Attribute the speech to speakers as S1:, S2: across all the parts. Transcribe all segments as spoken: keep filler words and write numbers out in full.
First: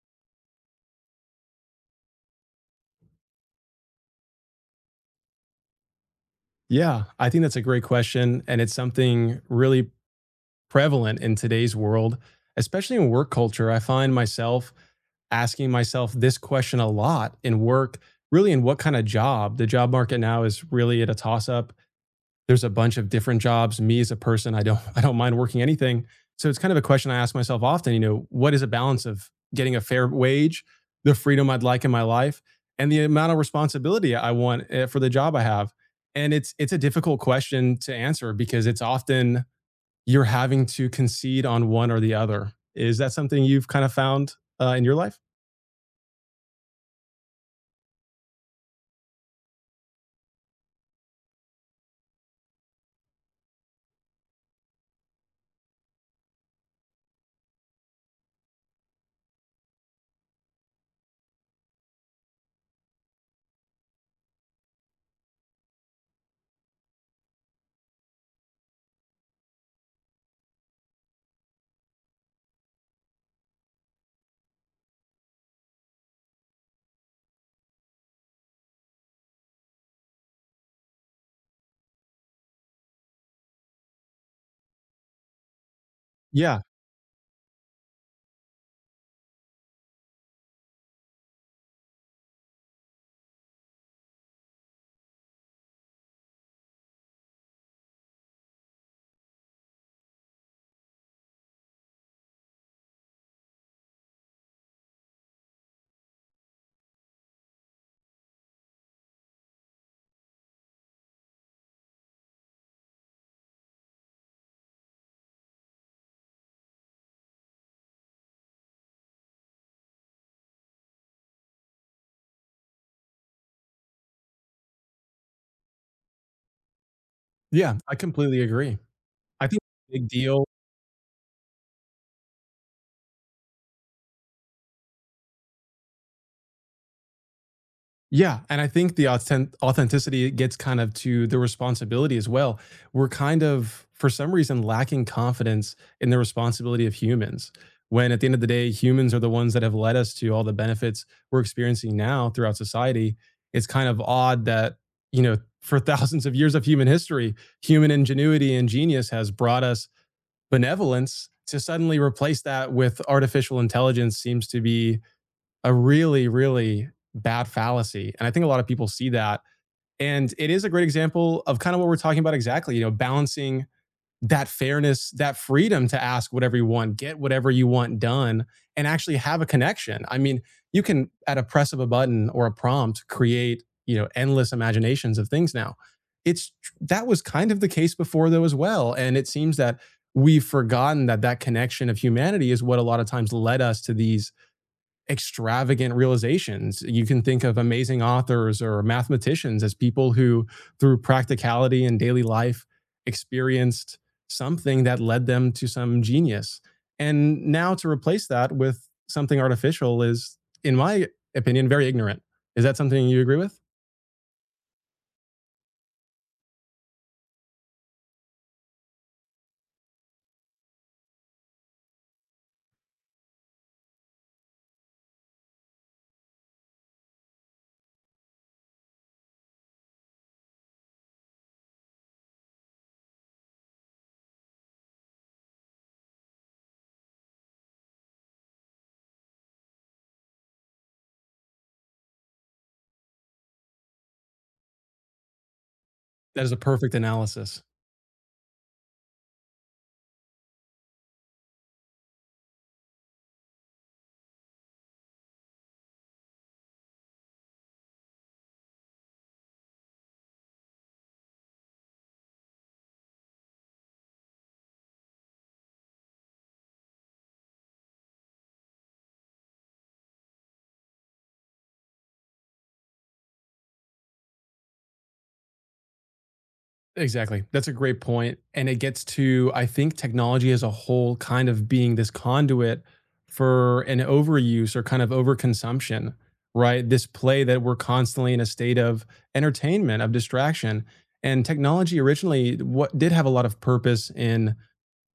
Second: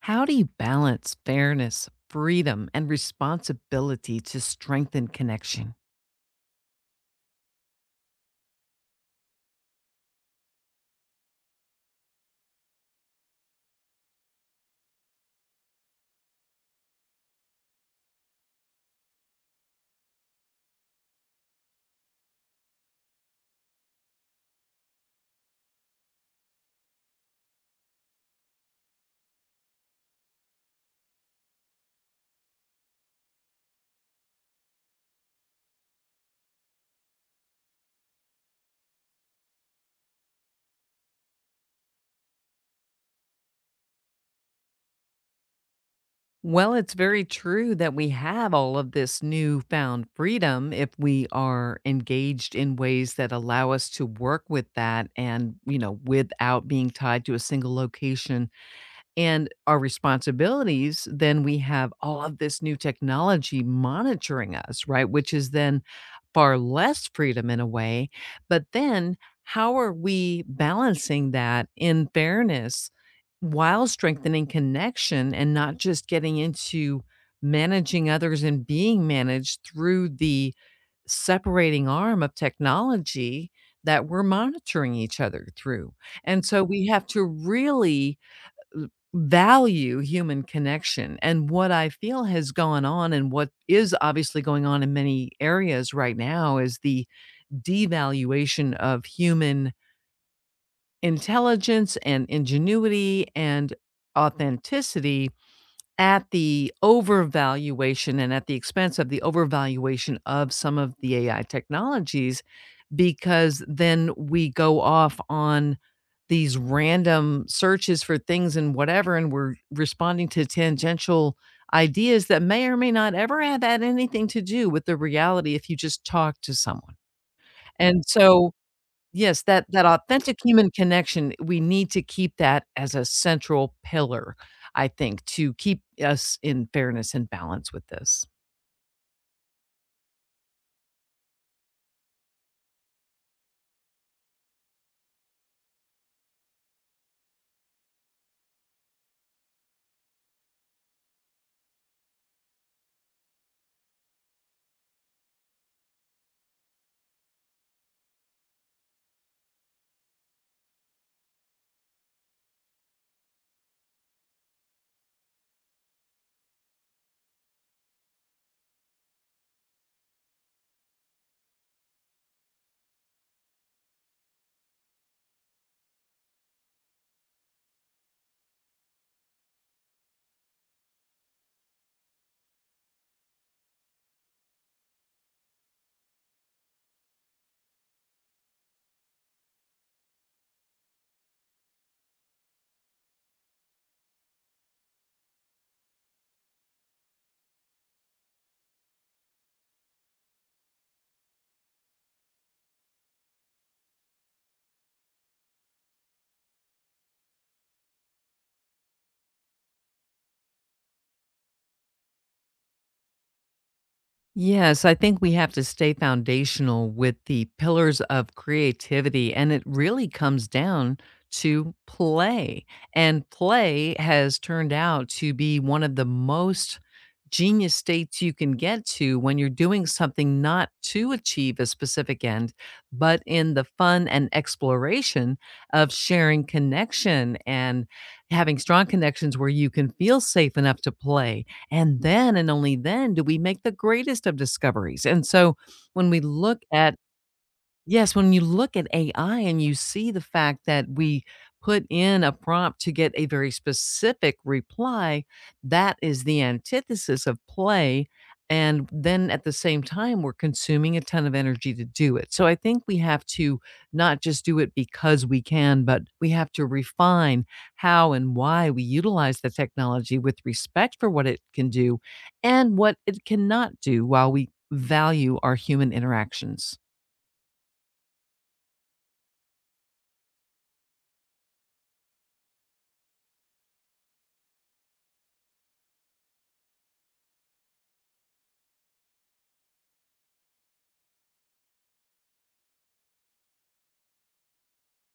S1: How do you balance fairness, freedom, and responsibility to strengthen connection?
S2: Yeah, I think that's a great question. And it's something really prevalent in today's world, especially in work culture. I find myself asking myself this question a lot in work, really in what kind of job. The job market now is really at a toss up, there's a bunch of different jobs. Me as a person, I don't I don't mind working anything. So it's kind of a question I ask myself often, you know, what is a balance of getting a fair wage, the freedom I'd like in my life, and the amount of responsibility I want eh, for the job I have. And it's it's a difficult question to answer because it's often you're having to concede on one or the other. Is that something you've kind of found uh, in your life?
S1: Well, it's very true that we have all of this newfound freedom if we are engaged in ways that allow us to work with that and, you know, without being tied to a single location and our responsibilities, then we have all of this new technology monitoring us, right? Which is then far less freedom in a way. But then how are we balancing that in fairness while strengthening connection and not just getting into managing others and being managed through the separating arm of technology that we're monitoring each other through? And
S2: Yeah,
S1: so we have to really value human connection, and what I feel has gone on and what is obviously going on in many areas right now is the devaluation of human intelligence and ingenuity and authenticity at the overvaluation and at the expense of the overvaluation of some of the A I technologies because then we go off on these random searches for things and whatever, and we're responding to tangential ideas that may or may not ever have had anything to do with the reality if you just talk to someone.
S2: yeah, I
S1: And
S2: completely
S1: so,
S2: agree.
S1: yes,
S2: I think
S1: that that
S2: a big
S1: authentic
S2: deal.
S1: human connection, we need to keep that as a central pillar, I think, to keep us in fairness and balance with this.
S2: Yeah, and I think the authent- authenticity gets kind of to the responsibility as well. We're kind of, for some reason, lacking confidence in the responsibility of humans. When at the end of the day, humans are the ones that have led us to all the benefits we're experiencing now throughout society. It's kind of odd that, you know, for thousands of years of human history, human ingenuity and genius has brought us benevolence. To suddenly replace that with artificial intelligence seems to be a really, really bad fallacy. And I think a lot of people see that. And it is a great example of kind of what we're talking about exactly, you know, balancing that fairness, that freedom to ask whatever you want, get whatever you want done, and actually have a connection. I mean, you can, at a press of a button or a prompt, create, you know, endless imaginations of things now. It's That was kind of the case before, though, as well. And it seems that we've forgotten that that connection of humanity is what a lot of times led us to these extravagant realizations. You can think of amazing authors or mathematicians as people who, through practicality and daily life, experienced something that led them to some genius. And now to replace that with something artificial is, in my opinion, very ignorant. Is that something you agree with?
S1: Yes, I think we have to stay foundational with the pillars of creativity, and it really comes down to play. And play has turned out to be one of the most genius states you can get to when you're doing something not to achieve a specific end, but in the fun and exploration of sharing connection and having strong connections where you can feel safe enough to play, and then and only then do we make the greatest of discoveries. And so when we
S2: That is a
S1: look at
S2: perfect analysis.
S1: Yes, when you look at A I and you see the fact that we put in a prompt to get a very specific reply, that is the antithesis of play. And then at the same time, we're consuming a ton of energy to do it. So I think we have to not just do it because we can, but we have to refine how and why we utilize the technology with respect for what it can do and what it cannot do while we value our human interactions.
S2: Exactly. That's a great point, and it gets to, I think, technology as a whole kind of being this conduit for an overuse or kind of overconsumption, right? This play that we're constantly in a state of entertainment, of distraction. And technology originally what did have a lot of purpose in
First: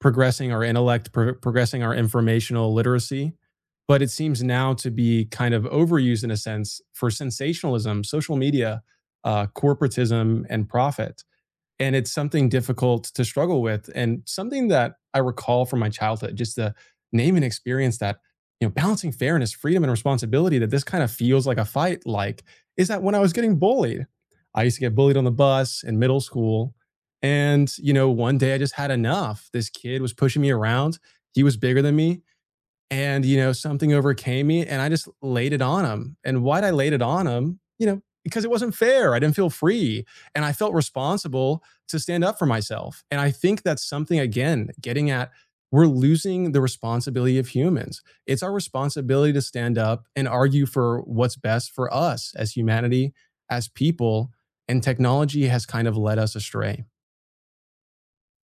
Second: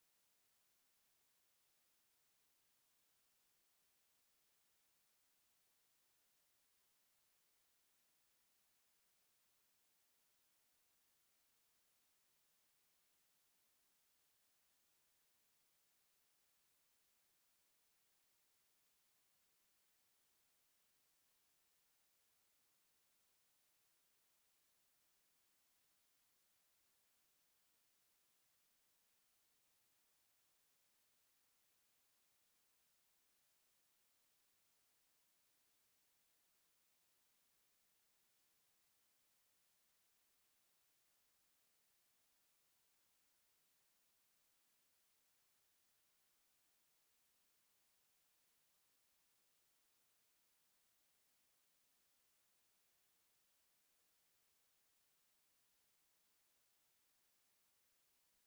S2: progressing our intellect, pro progressing our informational literacy, but it seems now to be kind of overused in a sense for sensationalism, social media, uh, corporatism, and profit. And it's something difficult to struggle with, and something that I recall from my childhood. Just the name and experience that, you know, balancing fairness, freedom, and responsibility, that this kind of feels like a fight, like, is that when I was getting bullied. I used to get bullied on the bus in middle school, and you know, one day I just had enough. This kid was pushing me around, he was bigger than me, and you know, something overcame me, and I just laid it on him. And why'd I laid it on him? You know, because it wasn't fair, I didn't feel free, and I felt responsible to stand up for myself. And I think that's something, again, getting at, we're losing the responsibility of humans. It's our responsibility to stand up and argue for what's best for us as humanity, as people. And technology has kind of led us astray.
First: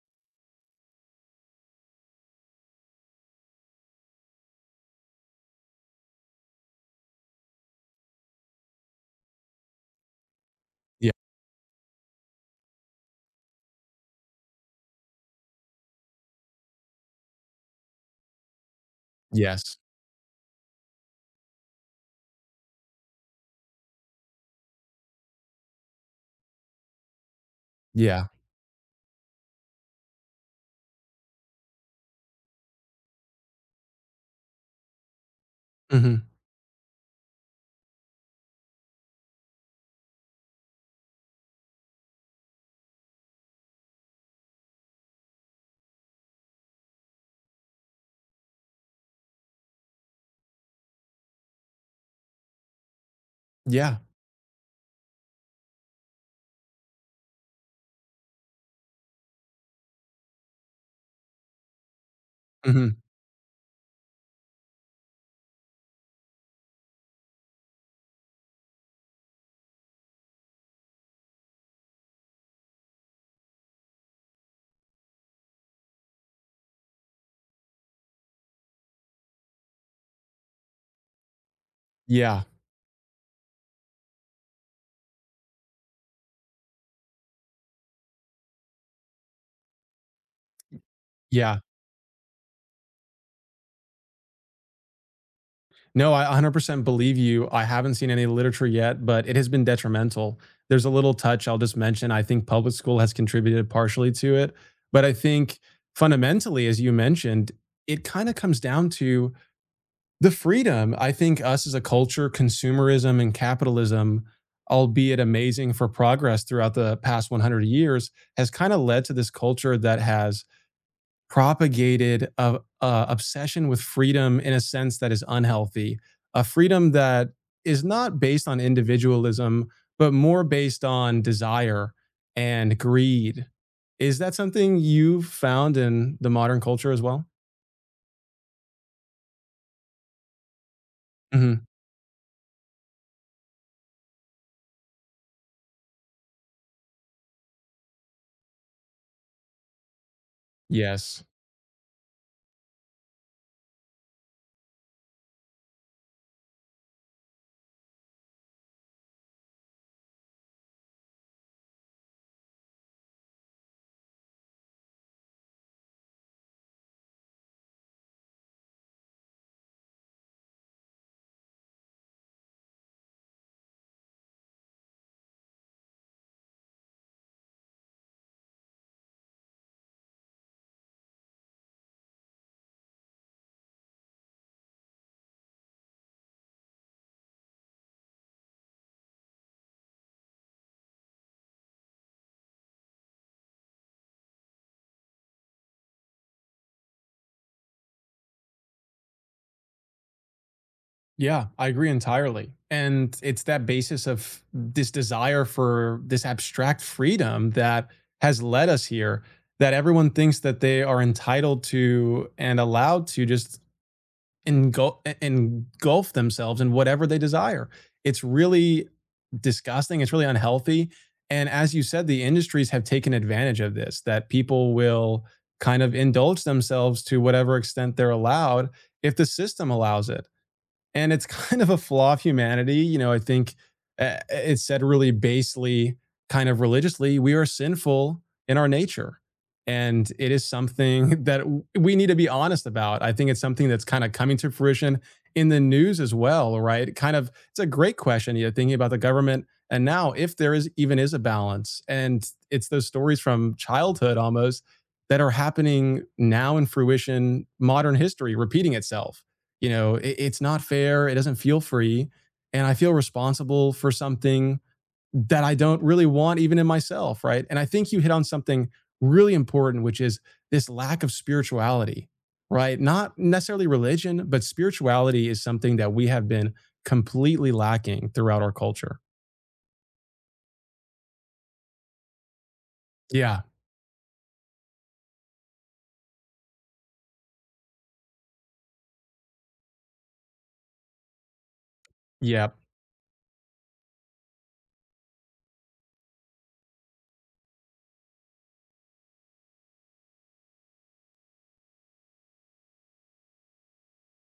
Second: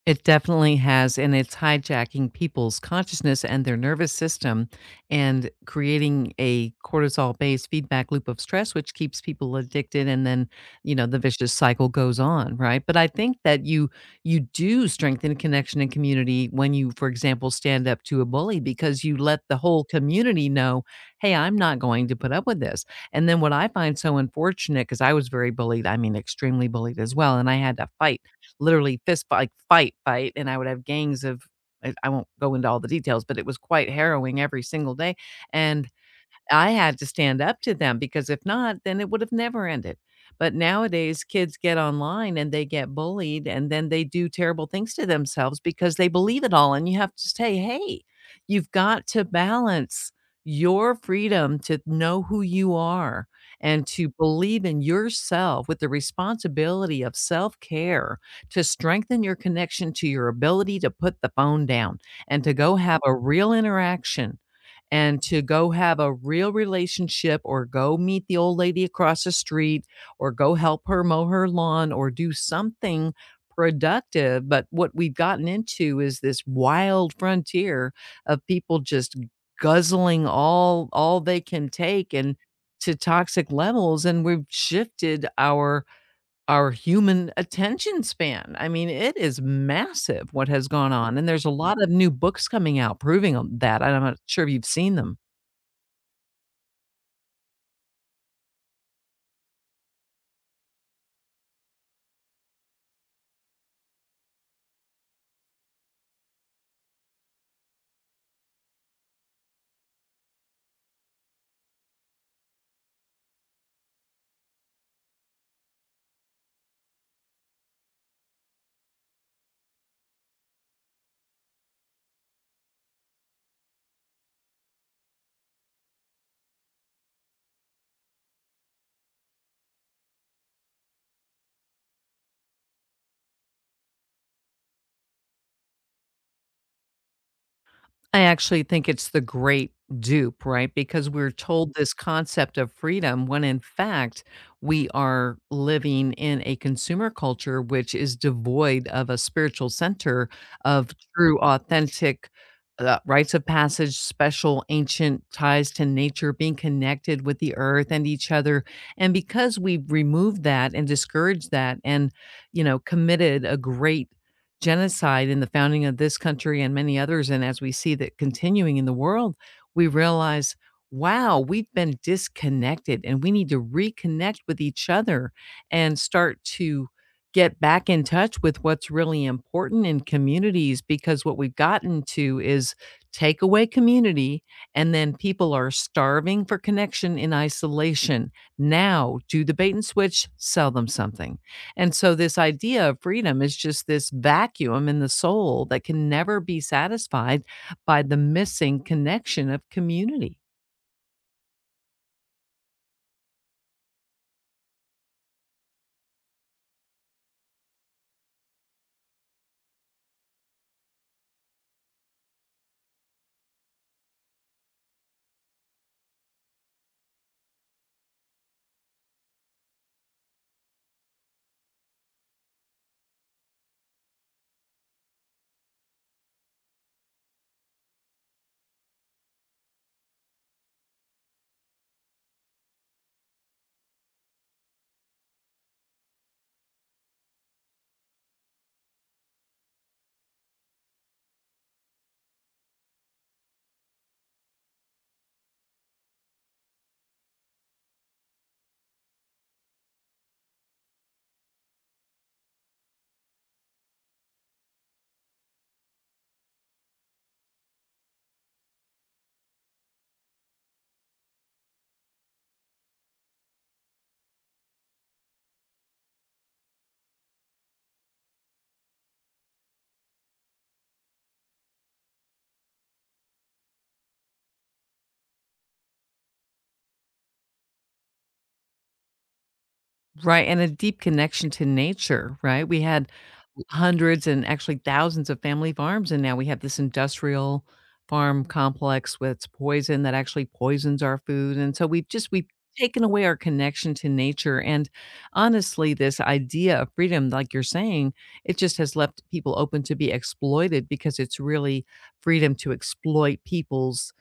S1: It definitely has, and it's hijacking people's consciousness and their nervous system and creating a cortisol based feedback loop of stress, which keeps people addicted. And then, you know,
S2: Yeah.
S1: the vicious cycle goes on, right? But I think that you you do strengthen connection and community when you, for example, stand up to a bully, because you let the
S2: Yes.
S1: whole community know, hey, I'm not going to put up with this. And then what I find so unfortunate, because I was very bullied, I mean extremely bullied as well, and I had to fight
S2: Yeah.
S1: literally fist fight, like fight, fight, and I would have gangs of I I won't go into all the details, but it was quite harrowing every single day, and
S2: Hmm.
S1: I had to stand up to them because if not, then it would have never ended. But nowadays, kids get online and they get bullied and then they do terrible things to themselves because they believe it all. And you have to say, hey, you've got to balance your freedom to know who you are and
S2: Yeah.
S1: to believe in yourself with the responsibility of self care to strengthen your connection to your ability to put the phone down and to go have
S2: Hmm.
S1: a real interaction and to go have a real relationship or go meet the old lady across the street or go help her mow her lawn or do something productive. But what we've gotten into is this wild frontier of people just guzzling all all they can take and
S2: Yeah,
S1: to toxic levels, and we've shifted our our human attention span. I mean, it is massive what has gone on, and there's a
S2: yeah.
S1: lot of new books coming out proving um, that. I'm not sure if you've seen them.
S2: No, I one hundred percent believe you. I haven't seen any literature yet, but it has been detrimental. There's a little touch I'll just mention. I think public school has contributed partially to it. But I think fundamentally, as you mentioned, it kind of comes down to the freedom. I think us as a culture, consumerism and capitalism, albeit amazing for progress throughout the past one hundred years, has kind of led to this culture that has propagated a, a obsession with freedom in a sense that is unhealthy, a freedom that is not based on individualism, but more based on desire and greed. Is that something you've found in the modern culture as well?
S1: I actually think it's the great dupe, right? Because we're
S2: Mhm.
S1: told this concept of freedom when in fact we are living in a consumer culture which is devoid of a spiritual center, of
S2: Yes.
S1: true, authentic uh, rites of passage, special ancient ties to nature, being connected with the earth and each other. And because we've removed that and discouraged that and, you know, committed a great genocide in the founding of this country and many others, and as we see that continuing in the world, we realize, wow, we've been disconnected, and we need to reconnect with each other and start to get back in touch with what's really important in communities, because what we've gotten to is take away community and then people are starving for connection in isolation. Now, do the bait and switch, sell them something. And so this idea of freedom is just this vacuum in the soul that can never be satisfied by the missing connection of community.
S2: Yeah, I agree entirely. And it's that basis of this desire for this abstract freedom that has led us here, that everyone thinks that they are entitled to and allowed to just engulf, engulf themselves in whatever they desire. It's really disgusting. It's really unhealthy. And as you said, the industries have taken advantage of this, that people will kind of indulge themselves to whatever extent they're allowed if the system allows it, and it's kind of a flaw of humanity. You know, I think uh, it's said really basely, kind of religiously, we are sinful in our nature. And it is something that we need to be honest about. I think it's something that's kind of coming to fruition in the news as well, right? Kind of, it's a great question, you know, thinking about the government and now if there is even is a balance. And it's those stories from childhood almost that are happening now in fruition, modern history repeating itself. You know, it, it's not fair, it doesn't feel free, and I feel responsible for something that I don't really want even in myself, right? And I think you hit on something really important, which is this lack of spirituality, right? Not necessarily religion, but spirituality is something that we have been completely lacking throughout our culture.
S1: Right. And a deep connection to nature, right? We had
S2: Yeah.
S1: hundreds and actually thousands of family farms, and now we have this industrial farm complex with poison that actually poisons our food, and so we've just we've
S2: Yeah.
S1: taken away our connection to nature, and honestly, this idea of freedom, like you're saying, it just has left people open to be exploited, because it's really freedom to exploit people's,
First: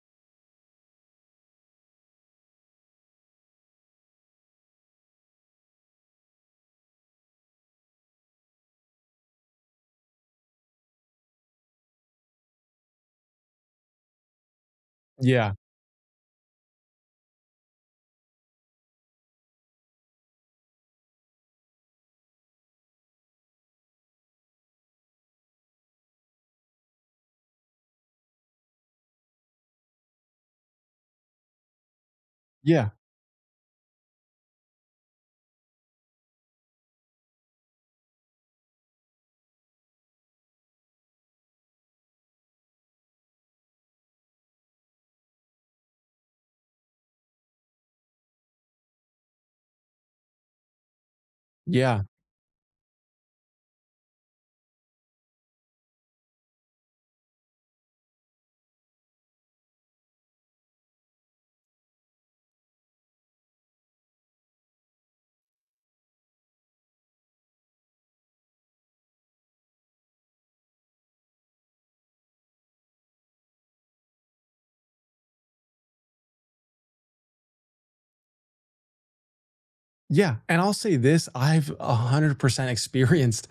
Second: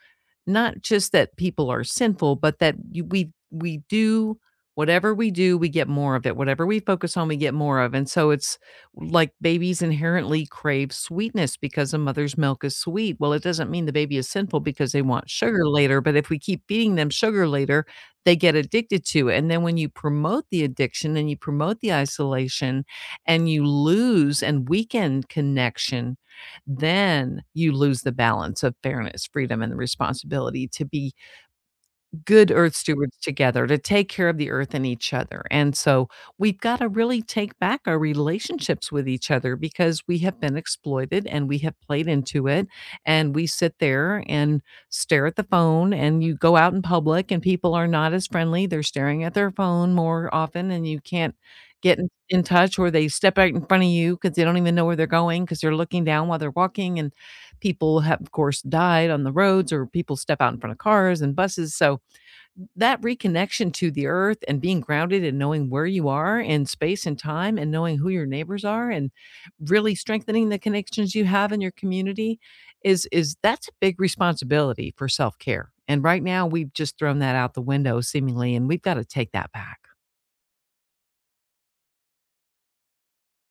S1: not just that people are sinful, but that you we we do whatever we do, we get more of it. Whatever we focus on, we get more of. And so it's like babies inherently crave sweetness because a mother's milk is sweet. Well, it doesn't mean the baby is sinful because they want
S2: Yeah.
S1: sugar later, but if we keep feeding them sugar later, they get addicted to it. And then when you promote the addiction and you promote the isolation and you lose and weaken connection, then you lose the balance of fairness, freedom, and the responsibility to be good earth
S2: Yeah.
S1: stewards together, to take care of the earth and each other. And so we've got to really take back our relationships with each other, because we have been exploited and we have played into it. And we sit there and stare at the phone, and you go out in public, and people are not as friendly. They're staring at their phone more often, and you can't get
S2: Yeah.
S1: in, in touch, or they step out in front of you because they don't even know where they're going because they're looking down while they're walking. And people have, of course, died on the roads, or people step out in front of cars and buses. So that reconnection to the earth and being grounded and knowing where you are in space and time and knowing who your neighbors are and really strengthening the connections you have in your community is is that's a big responsibility for self-care. And right now we've just thrown that out the window seemingly, and we've got to take that back.
S2: Yeah, and I'll say this, I've one hundred percent experienced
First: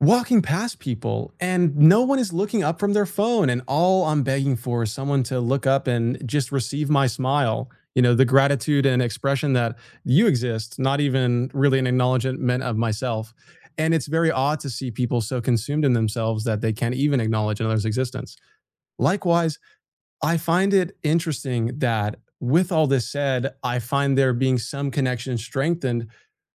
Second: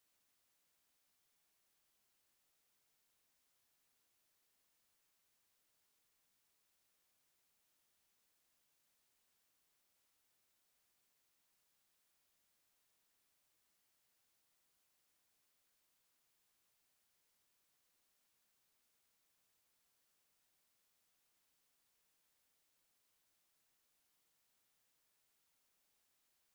S2: walking past people and no one is looking up from their phone, and all I'm begging for is someone to look up and just receive my smile, you know, the gratitude and expression that you exist, not even really an acknowledgement of myself. And it's very odd to see people so consumed in themselves that they can't even acknowledge another's existence. Likewise. I find it interesting that, with all this said, I find there being some connection strengthened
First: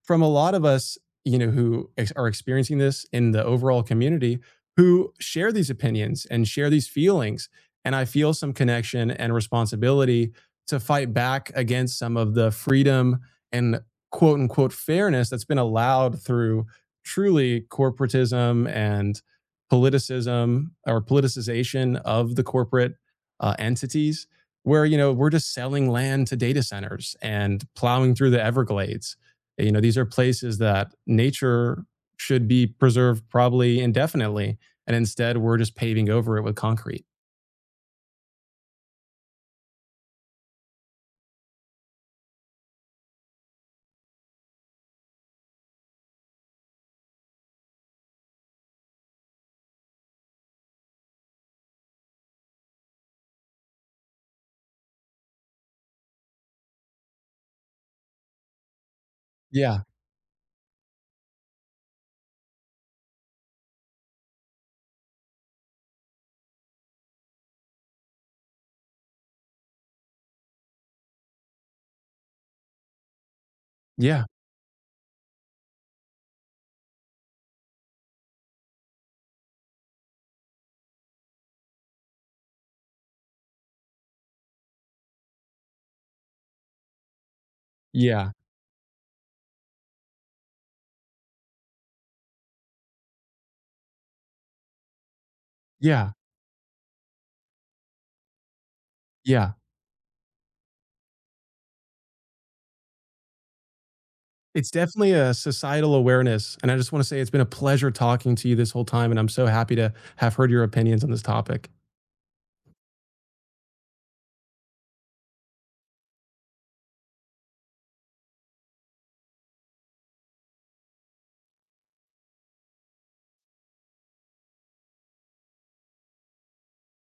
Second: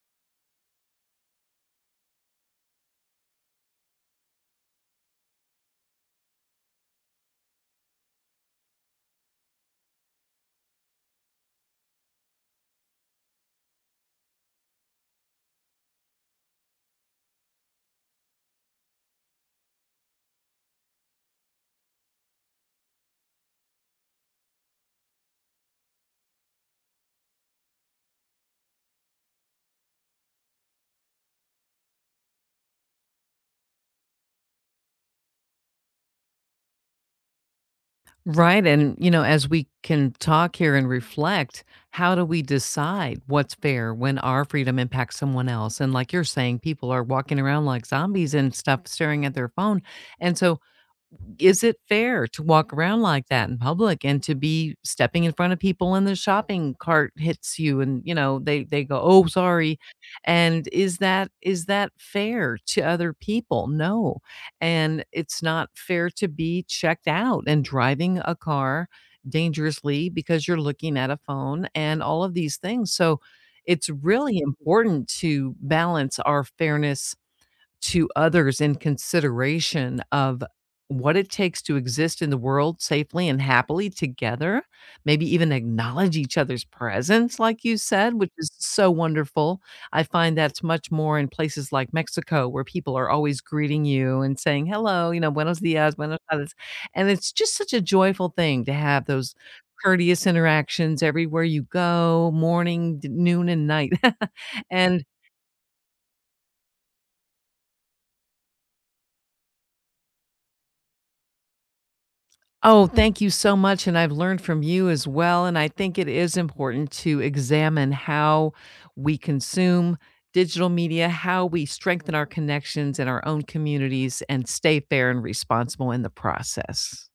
S2: from a lot of us, you know, who ex- are experiencing this in the overall community, who share these opinions and share these feelings. And I feel some connection and responsibility to fight back against some of the freedom and quote unquote fairness that's been allowed through truly corporatism and politicism, or politicization of the corporate uh, entities, where, you know, we're just selling land to data centers and plowing through the Everglades. You know, these are places that nature should be preserved, probably indefinitely, and instead we're just paving over it with concrete.
S1: Right, and you know, as we can talk here and reflect, how do we decide what's fair when our freedom impacts someone else? And like you're saying, people are walking around like zombies and stuff, staring at their phone. And so, is it fair to walk around like that in public and to be stepping in front of people and the shopping cart hits you and, you know, they they go, "Oh, sorry."
S2: Yeah.
S1: And is that is that fair to other people? No. And it's not fair to be checked out and driving a car dangerously because you're looking at a phone and all of these things. So, it's
S2: Yeah.
S1: really important to balance our fairness to others in consideration of what it takes to exist in the world safely and happily together, maybe even acknowledge each other's presence, like you said, which
S2: Yeah.
S1: is so wonderful. I find that's much more in places like Mexico, where people are always greeting you and saying, hello, you know, buenos dias,
S2: Yeah.
S1: buenos tardes. And it's just such a joyful thing to have those
S2: Yeah.
S1: courteous interactions everywhere you go, morning, d- noon, and night.
S2: It's
S1: and
S2: definitely a societal awareness, and I just wanna say it's been a pleasure talking to you this whole time, and I'm so happy to have heard your opinions on this topic.
S1: Oh, thank you so much. And I've learned from you as well. And I think it is important to examine how we consume digital media, how we strengthen our connections in our own communities, and stay fair and responsible in the process.